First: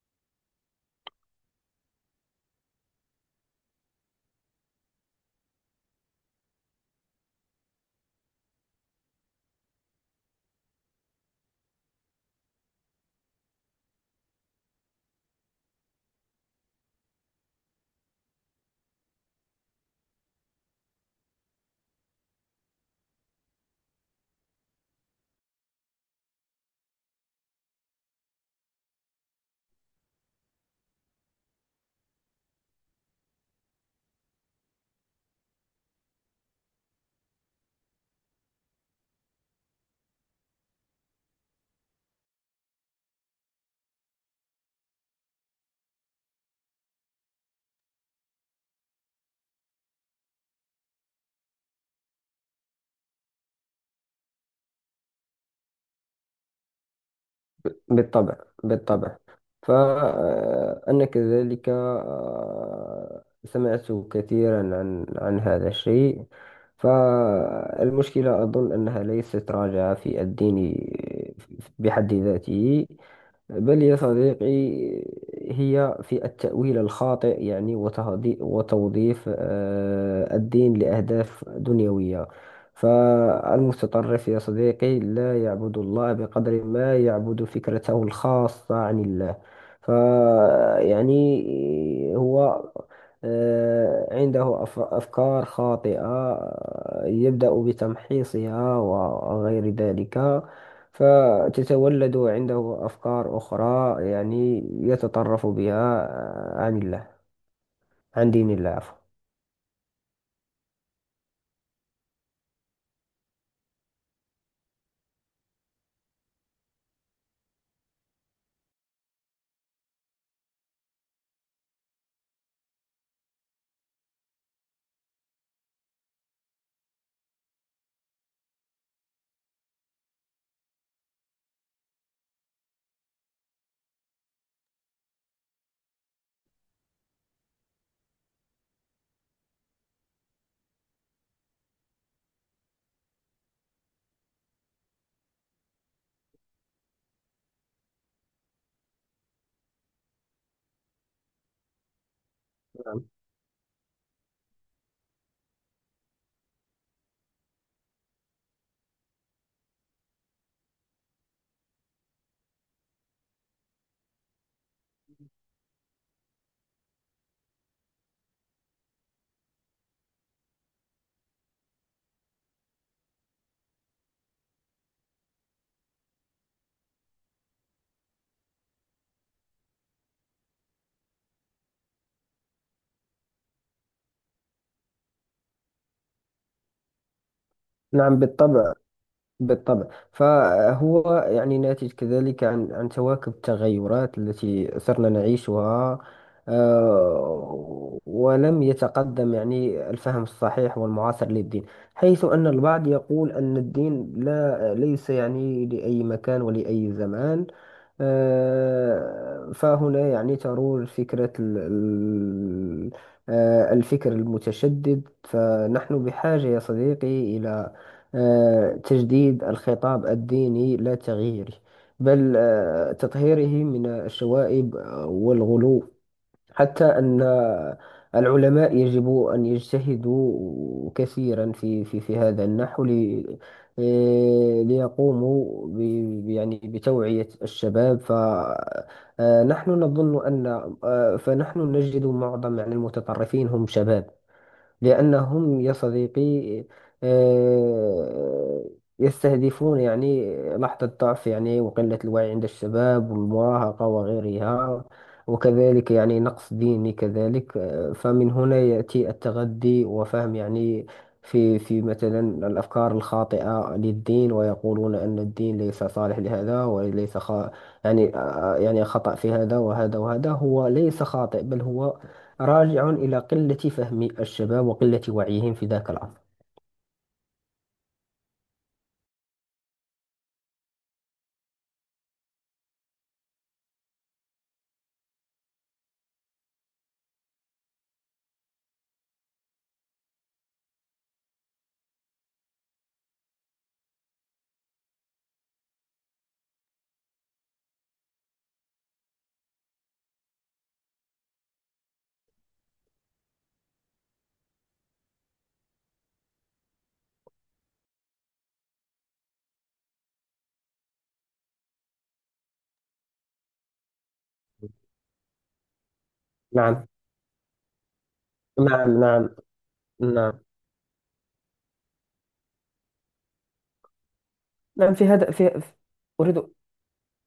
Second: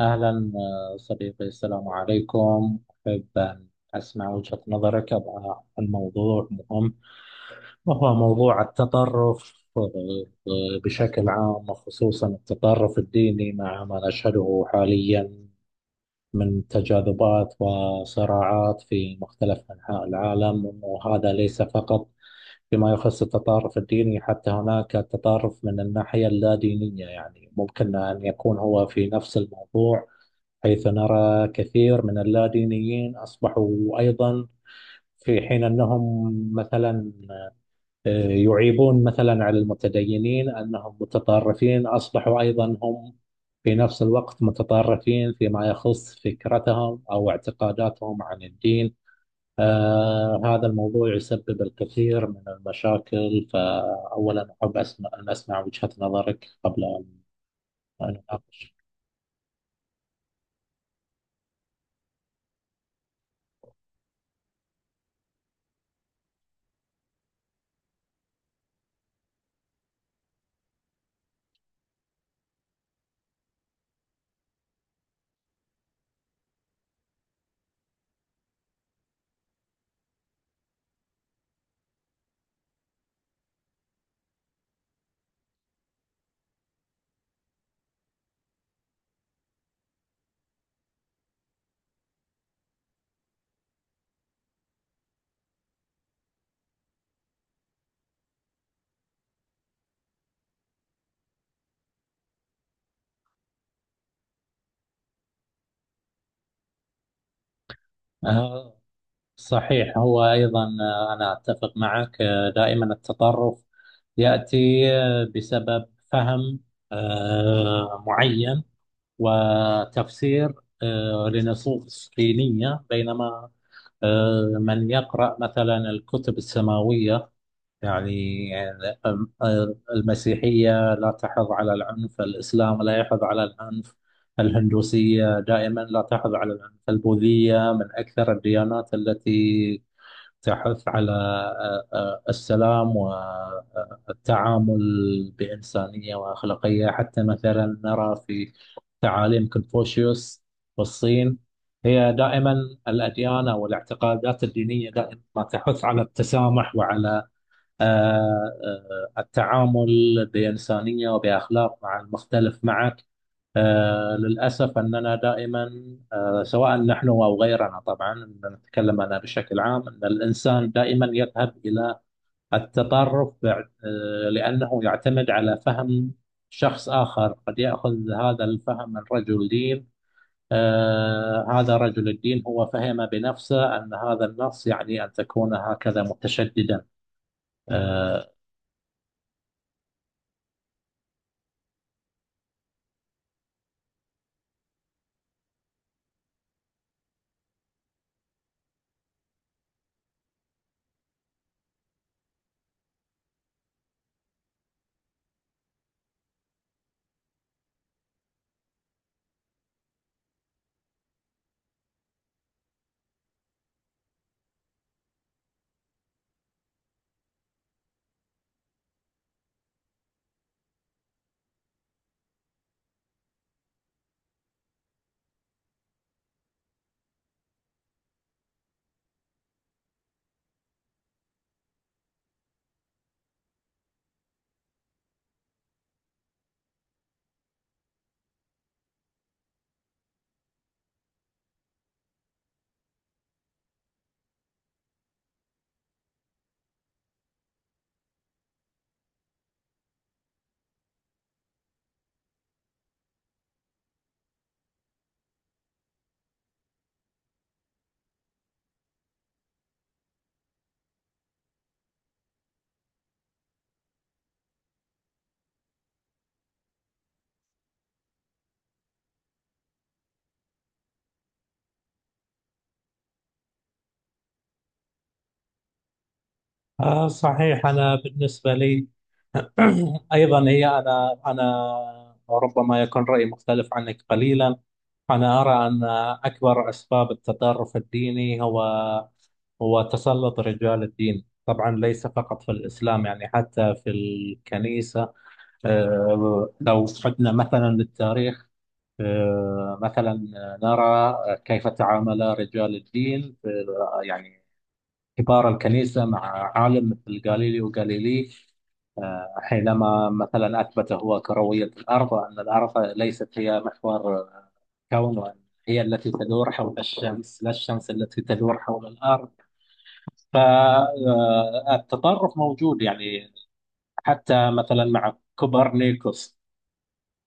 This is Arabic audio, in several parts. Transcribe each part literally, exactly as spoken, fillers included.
أهلا آه، صديقي، السلام عليكم. أحب أن أسمع وجهة نظرك عن الموضوع، مهم. وهو موضوع التطرف آه، آه، بشكل عام، وخصوصا التطرف الديني مع ما نشهده حاليا من تجاذبات وصراعات في مختلف أنحاء العالم. وهذا ليس فقط فيما يخص التطرف الديني، حتى هناك التطرف من الناحية اللا دينية، يعني ممكن أن يكون هو في نفس الموضوع، حيث نرى كثير من اللادينيين أصبحوا أيضا في حين أنهم مثلا آه، يعيبون مثلا على المتدينين أنهم متطرفين، أصبحوا أيضا هم في نفس الوقت متطرفين فيما يخص فكرتهم أو اعتقاداتهم عن الدين. آه هذا الموضوع يسبب الكثير من المشاكل. فأولا أحب أسمع أن أسمع وجهة نظرك قبل أن أن بالطبع. أناقش. بالطبع. فأنا كذلك آه، سمعت كثيرا عن عن هذا الشيء. فالمشكلة أظن أنها ليست راجعة في الدين بحد ذاته، بل يا صديقي هي في التأويل الخاطئ، يعني وتهدي- وتوظيف آه، الدين لأهداف دنيوية. فالمتطرف يا صديقي لا يعبد الله بقدر ما يعبد فكرته الخاصة عن الله. فيعني هو، آه، عنده أف- أفكار خاطئة، آه، يبدأ بتمحيصها وغير ذلك. فتتولد عنده أفكار أخرى، يعني يتطرف بها آه، عن الله، عن دين الله، آه عفوا. صحيح، هو أيضا، آه، أنا أتفق معك. آه، دائما التطرف يأتي آه، بسبب فهم آه، معين، وتفسير آه، لنصوص دينية. بينما آه، من يقرأ مثلا الكتب السماوية، يعني آه، آه، المسيحية لا تحض على العنف، الإسلام لا يحض على العنف، الهندوسية دائما لا تحض على العنف، البوذية من أكثر الديانات التي تحث على آه، آه، السلام والتعامل بإنسانية وأخلاقية. حتى مثلا نرى في تعاليم كونفوشيوس والصين، هي دائما نعم. الأديان أو الاعتقادات الدينية دائما ما تحث على التسامح وعلى آه، آه، التعامل بإنسانية وبأخلاق مع المختلف معك. آه، للأسف أننا دائما، آه، سواء نحن أو غيرنا طبعا، إن نتكلم أنا بشكل عام، أن الإنسان دائما يذهب إلى التطرف بع- آه، لأنه يعتمد على فهم شخص آخر، قد يأخذ هذا الفهم من رجل دين. آه، هذا رجل الدين هو فهم بنفسه أن هذا النص يعني أن تكون هكذا متشددا. نعم. آه، بالطبع. بالطبع. فهو يعني ناتج كذلك عن عن تواكب التغيرات التي صرنا نعيشها، آه، ولم يتقدم يعني الفهم الصحيح والمعاصر للدين. حيث أن البعض يقول أن الدين لا ليس يعني لأي مكان ولأي زمان. آه، فهنا يعني ترور فكرة ال- ال- آه، الفكر المتشدد. فنحن بحاجة يا صديقي إلى آه، تجديد الخطاب الديني لا تغييره، بل آه، تطهيره من الشوائب والغلو. حتى أن العلماء يجب أن يجتهدوا كثيرا في في في هذا النحو لي- آه، ليقوموا ب ب- يعني بتوعية الشباب. فنحن نظن أن آه، فنحن نجد معظم يعني المتطرفين هم شباب، لأنهم يا صديقي، آه، يستهدفون يعني لحظة ضعف، يعني وقلة الوعي عند الشباب والمراهقة وغيرها. وكذلك يعني نقص ديني كذلك. آه، فمن هنا يأتي التغذي وفهم يعني في في مثلا الأفكار الخاطئة للدين، ويقولون أن الدين ليس صالح لهذا وليس خ... يعني آه، يعني خطأ في هذا وهذا وهذا. هو ليس خاطئ، بل هو راجع إلى قلة فهم الشباب وقلة وعيهم في ذاك العصر. آه صحيح، أنا بالنسبة لي أيضا هي، أنا أنا ربما يكون رأيي مختلف عنك قليلا. أنا أرى أن أكبر أسباب التطرف الديني هو هو تسلط رجال الدين، طبعا ليس فقط في الإسلام، يعني حتى في الكنيسة. آه، لو عدنا مثلا للتاريخ، آه، مثلا نرى كيف تعامل رجال الدين في- يعني كبار الكنيسة مع عالم مثل غاليليو غاليلي، حينما مثلا أثبت هو كروية الأرض، وأن الأرض ليست هي محور الكون، وأن هي التي تدور حول نعم. الشمس، لا الشمس التي تدور حول نعم. نعم. الأرض. نعم. فالتطرف موجود، يعني حتى مثلا نعم. في مع هذا في كوبرنيكوس. أريد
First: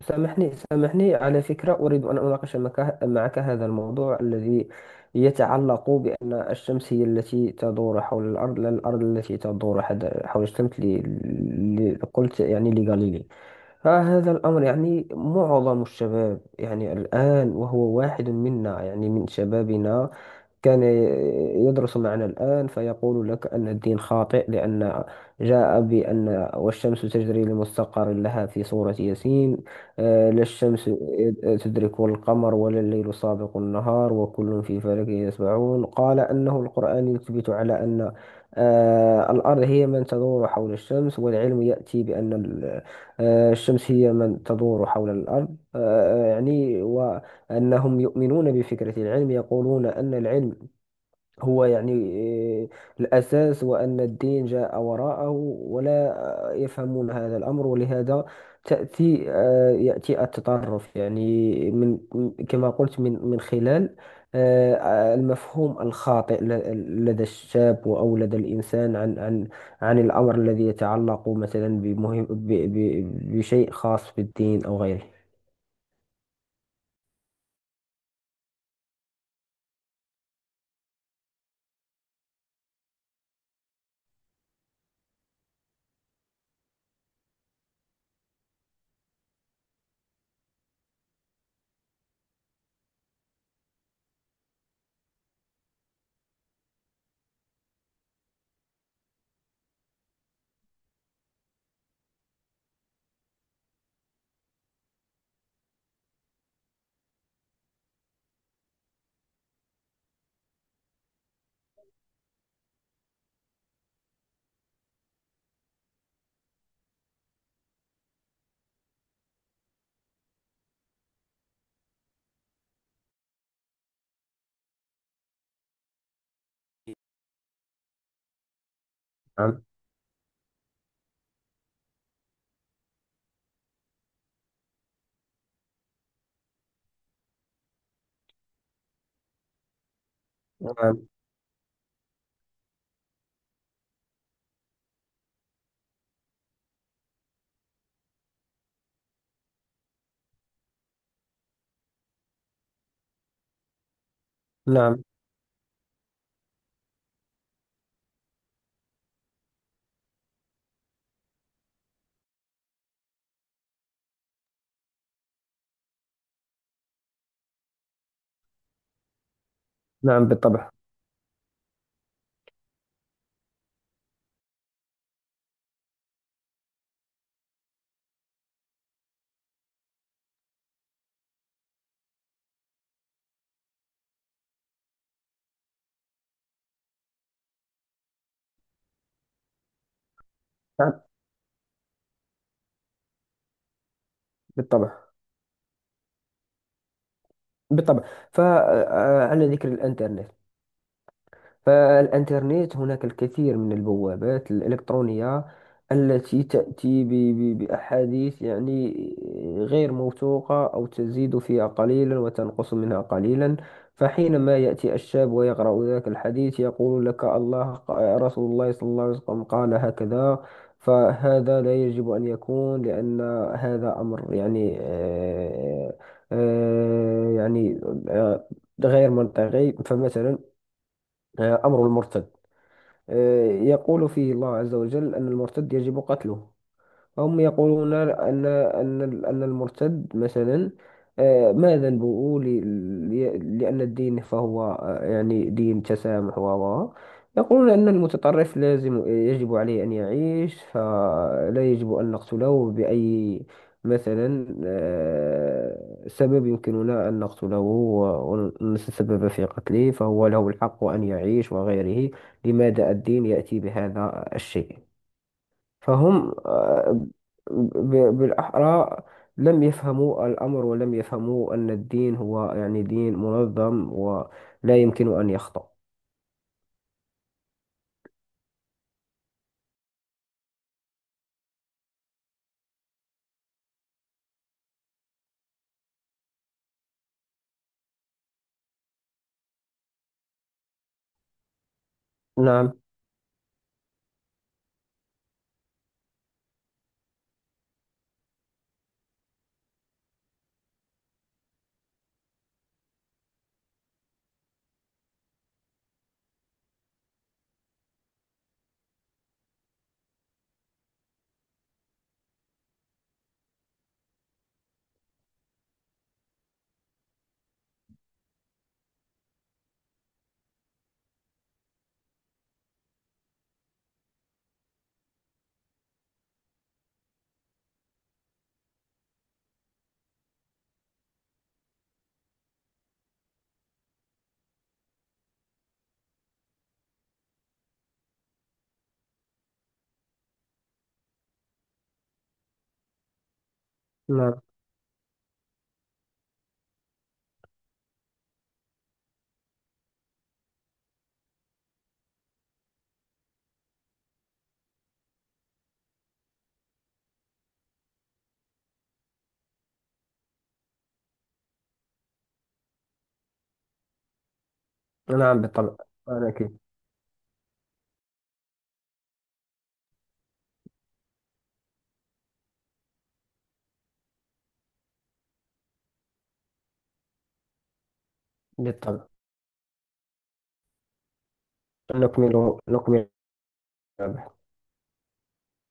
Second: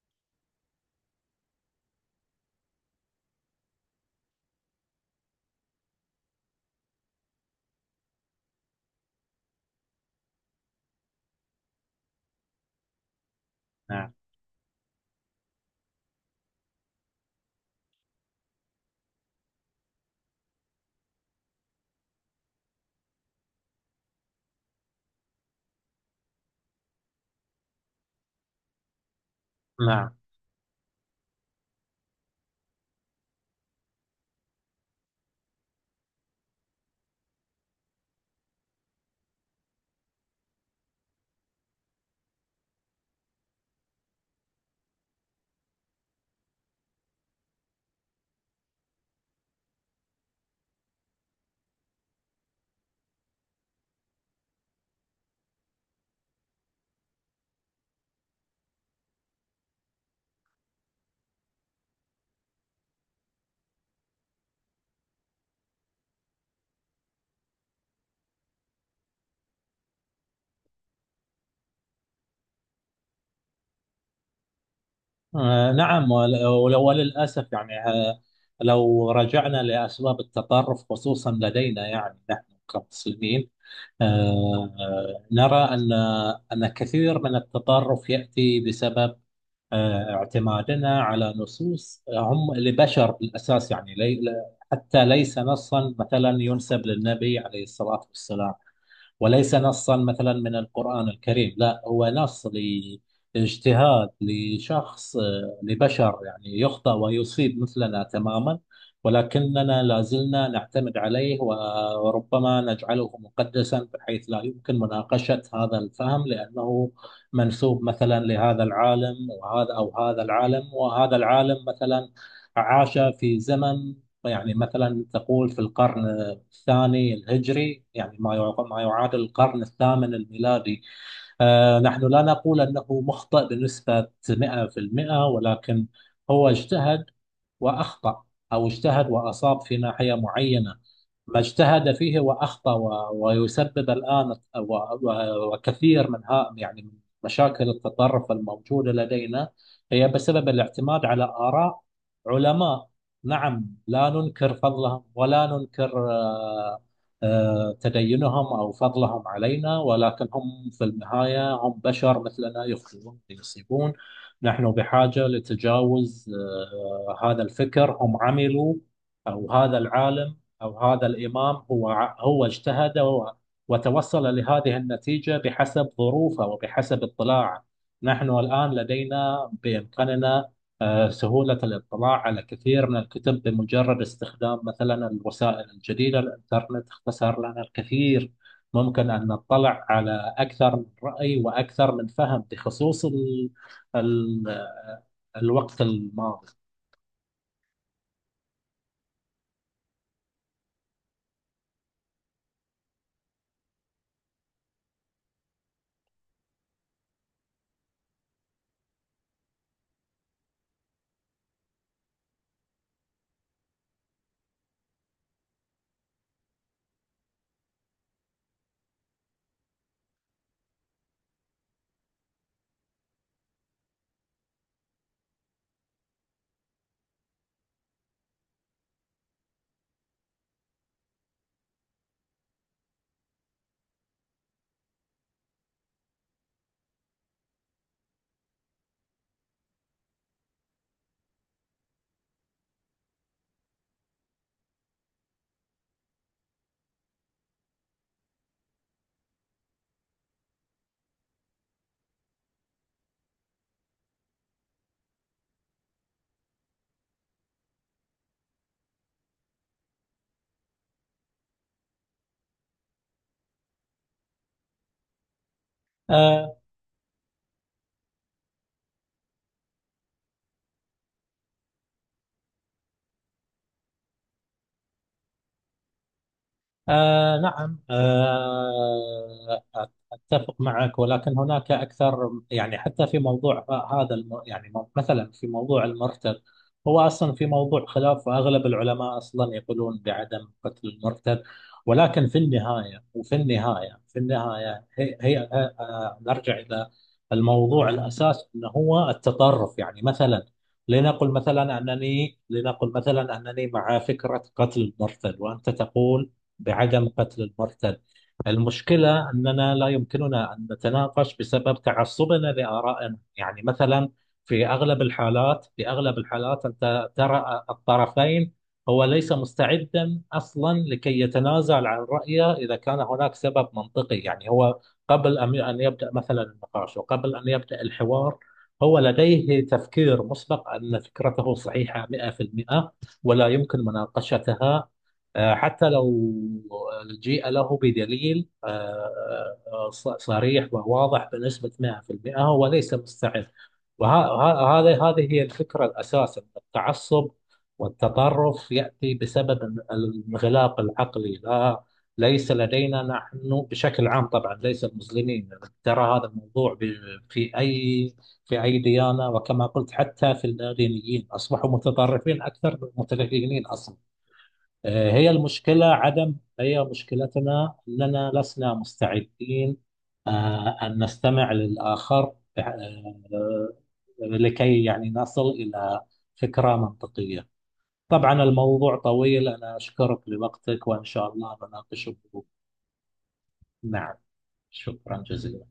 سامحني، سامحني، على فكرة، أريد أن أناقش معك معك هذا الموضوع الذي يتعلق بأن الشمس هي التي تدور حول الأرض، لا الأرض التي تدور حد- حول الشمس، ل... ل... قلت يعني لغاليليو. نعم، فهذا الأمر، يعني معظم الشباب يعني الآن وهو واحد منا يعني من شبابنا كان يدرس معنا الآن، فيقول لك أن الدين خاطئ، لأن جاء بأن: والشمس تجري لمستقر لها، في سورة ياسين. نعم. آه، لا الشمس تدرك القمر ولا الليل سابق النهار وكل في فلك يسبحون. قال أنه القرآن يثبت على أن آه، الأرض هي من تدور حول الشمس، والعلم يأتي بأن آه، الشمس هي من تدور حول الأرض. آه، آه، يعني وأنهم يؤمنون بفكرة العلم. يقولون أن العلم هو يعني آه، الأساس، هو أن الدين جاء وراءه، ولا آه، يفهمون هذا الأمر. ولهذا تأتي آه، يأتي التطرف، يعني من، كما قلت، من من خلال آه، آه، المفهوم الخاطئ ل- لدى الشاب أو لدى الإنسان عن عن عن الأمر الذي يتعلق مثلا بمهم ب- ب- بشيء خاص بالدين أو غيره. آه، نعم، ول- ول- وللأسف، يعني آه، لو رجعنا لأسباب التطرف خصوصا لدينا، يعني نحن كمسلمين، آه، نرى أن أن كثير من التطرف يأتي بسبب آه، اعتمادنا على نصوص هم لبشر بالأساس، يعني لي لا- حتى ليس نصا مثلا ينسب للنبي عليه الصلاة والسلام، وليس نصا مثلا من القرآن الكريم. لا، هو نص لاجتهاد لشخص، آه، لبشر يعني يخطئ ويصيب مثلنا تماما. ولكننا لا زلنا نعتمد عليه و- وربما نجعله مقدسا بحيث لا يمكن مناقشة هذا الفهم، لأنه منسوب مثلا لهذا العالم، وهذا أو هذا العالم. وهذا العالم مثلا عاش في زمن، يعني مثلا تقول في القرن الثاني الهجري، يعني ما يع- ما يعادل القرن نعم. الثامن الميلادي. آه، نحن لا نقول أنه مخطئ بنسبة مئة في المئة، ولكن هو اجتهد وأخطأ، أو اجتهد وأصاب في ناحية معينة. نعم. ما اجتهد فيه وأخطأ و- ويسبب الآن و- و- وكثير من ها، يعني من مشاكل التطرف الموجودة لدينا، هي بسبب الاعتماد على آراء علماء. نعم، لا ننكر نعم. فضلهم ولا ننكر آه، آه، تدينهم أو فضلهم علينا، ولكن هم في النهاية هم بشر مثلنا يخطئون ويصيبون. نحن بحاجة لتجاوز آه، هذا الفكر هم عملوا، أو هذا نعم. العالم بالطبع. أو هذا الإمام، هو هو اجتهد و- وتوصل لهذه النتيجة بحسب ظروفه وبحسب اطلاعه. نحن الآن لدينا بإمكاننا آه، سهولة الاطلاع على كثير من الكتب بمجرد استخدام مثلا الوسائل الجديدة. الإنترنت اختصر لنا الكثير، ممكن أن نطلع على أكثر من نعم. رأي وأكثر من فهم بخصوص ال ال بالطبع. الوقت الماضي. بالطبع. فعلى ذكر الانترنت، فالإنترنت هناك الكثير من البوابات الإلكترونية التي تأتي ب- ب- بأحاديث يعني غير موثوقة، أو تزيد فيها قليلا وتنقص منها قليلا. فحينما يأتي الشاب ويقرأ ذاك الحديث يقول لك: الله ق- رسول الله صلى الله عليه وسلم قال هكذا. فهذا لا يجب أن يكون، لأن هذا أمر، يعني آه، آه، يعني آه، غير منطقي. فمثلا آه، أمر المرتد، آه، يقول فيه الله عز وجل أن المرتد يجب قتله. هم يقولون أن أن أن المرتد مثلا، آه، ما ذنبه؟ ل- ل- لأن الدين، فهو آه، يعني دين تسامح و و- يقولون أن المتطرف لازم يجب عليه أن يعيش، فلا يجب أن نقتله بأي مثلا آه، سبب يمكننا أن نقتله و- ونتسبب في قتله، فهو له الحق أن يعيش وغيره. لماذا الدين يأتي بهذا الشيء؟ فهم، آه، آه، ب- بالأحرى، لم يفهموا الأمر، ولم يفهموا أن الدين هو يعني دين منظم ولا يمكن أن يخطأ. آه نعم، آه أتفق معك. ولكن هناك أكثر، يعني حتى في موضوع ه- هذا الم يعني مو- مثلا في موضوع المرتد، هو أصلا في موضوع خلاف، وأغلب العلماء أصلا يقولون بعدم قتل المرتد. ولكن في نعم. النهاية وفي النهاية في النهاية هي, هي آه آه، نرجع إلى الموضوع الأساس، أنه هو التطرف. يعني مثلا، لنقل مثلا أنني لنقل مثلا أنني مع فكرة قتل المرتد، وأنت تقول بعدم قتل المرتد. المشكلة أننا لا يمكننا أن نتناقش بسبب تعصبنا لآرائنا. يعني مثلا، في أغلب الحالات في أغلب الحالات أنت ترى الطرفين، هو ليس مستعدا أصلا لكي يتنازل عن رأيه إذا كان هناك سبب منطقي. يعني هو قبل أن أن يبدأ مثلا النقاش، وقبل أن يبدأ الحوار، هو لديه تفكير مسبق أن فكرته صحيحة مئة في المئة، ولا يمكن مناقشتها. آه، حتى لو جيء له بدليل آه، آه، ص- صريح وواضح بنسبة مئة في المئة، هو ليس مستعد. نعم. وهذا هذه هي الفكرة الأساس، أن التعصب والتطرف يأتي بسبب ال- الانغلاق العقلي. لا، ليس لدينا نحن بشكل عام طبعا، ليس المسلمين، ترى هذا الموضوع ب- في أي، في أي ديانة. وكما قلت، حتى في الدينيين أصبحوا متطرفين أكثر من المتدينين أصلا. آه، هي نعم. بالطبع. المشكلة أنا عدم، أكيد. هي مشكلتنا أننا لسنا مستعدين آه، أن نستمع للآخر، آه، آه، لكي يعني نصل إلى فكرة منطقية. طبعا الموضوع بالطبع. طويل، أنا أشكرك لوقتك، وإن شاء الله بناقشه. نكمل. نكمل. نعم، شكرا جزيلا.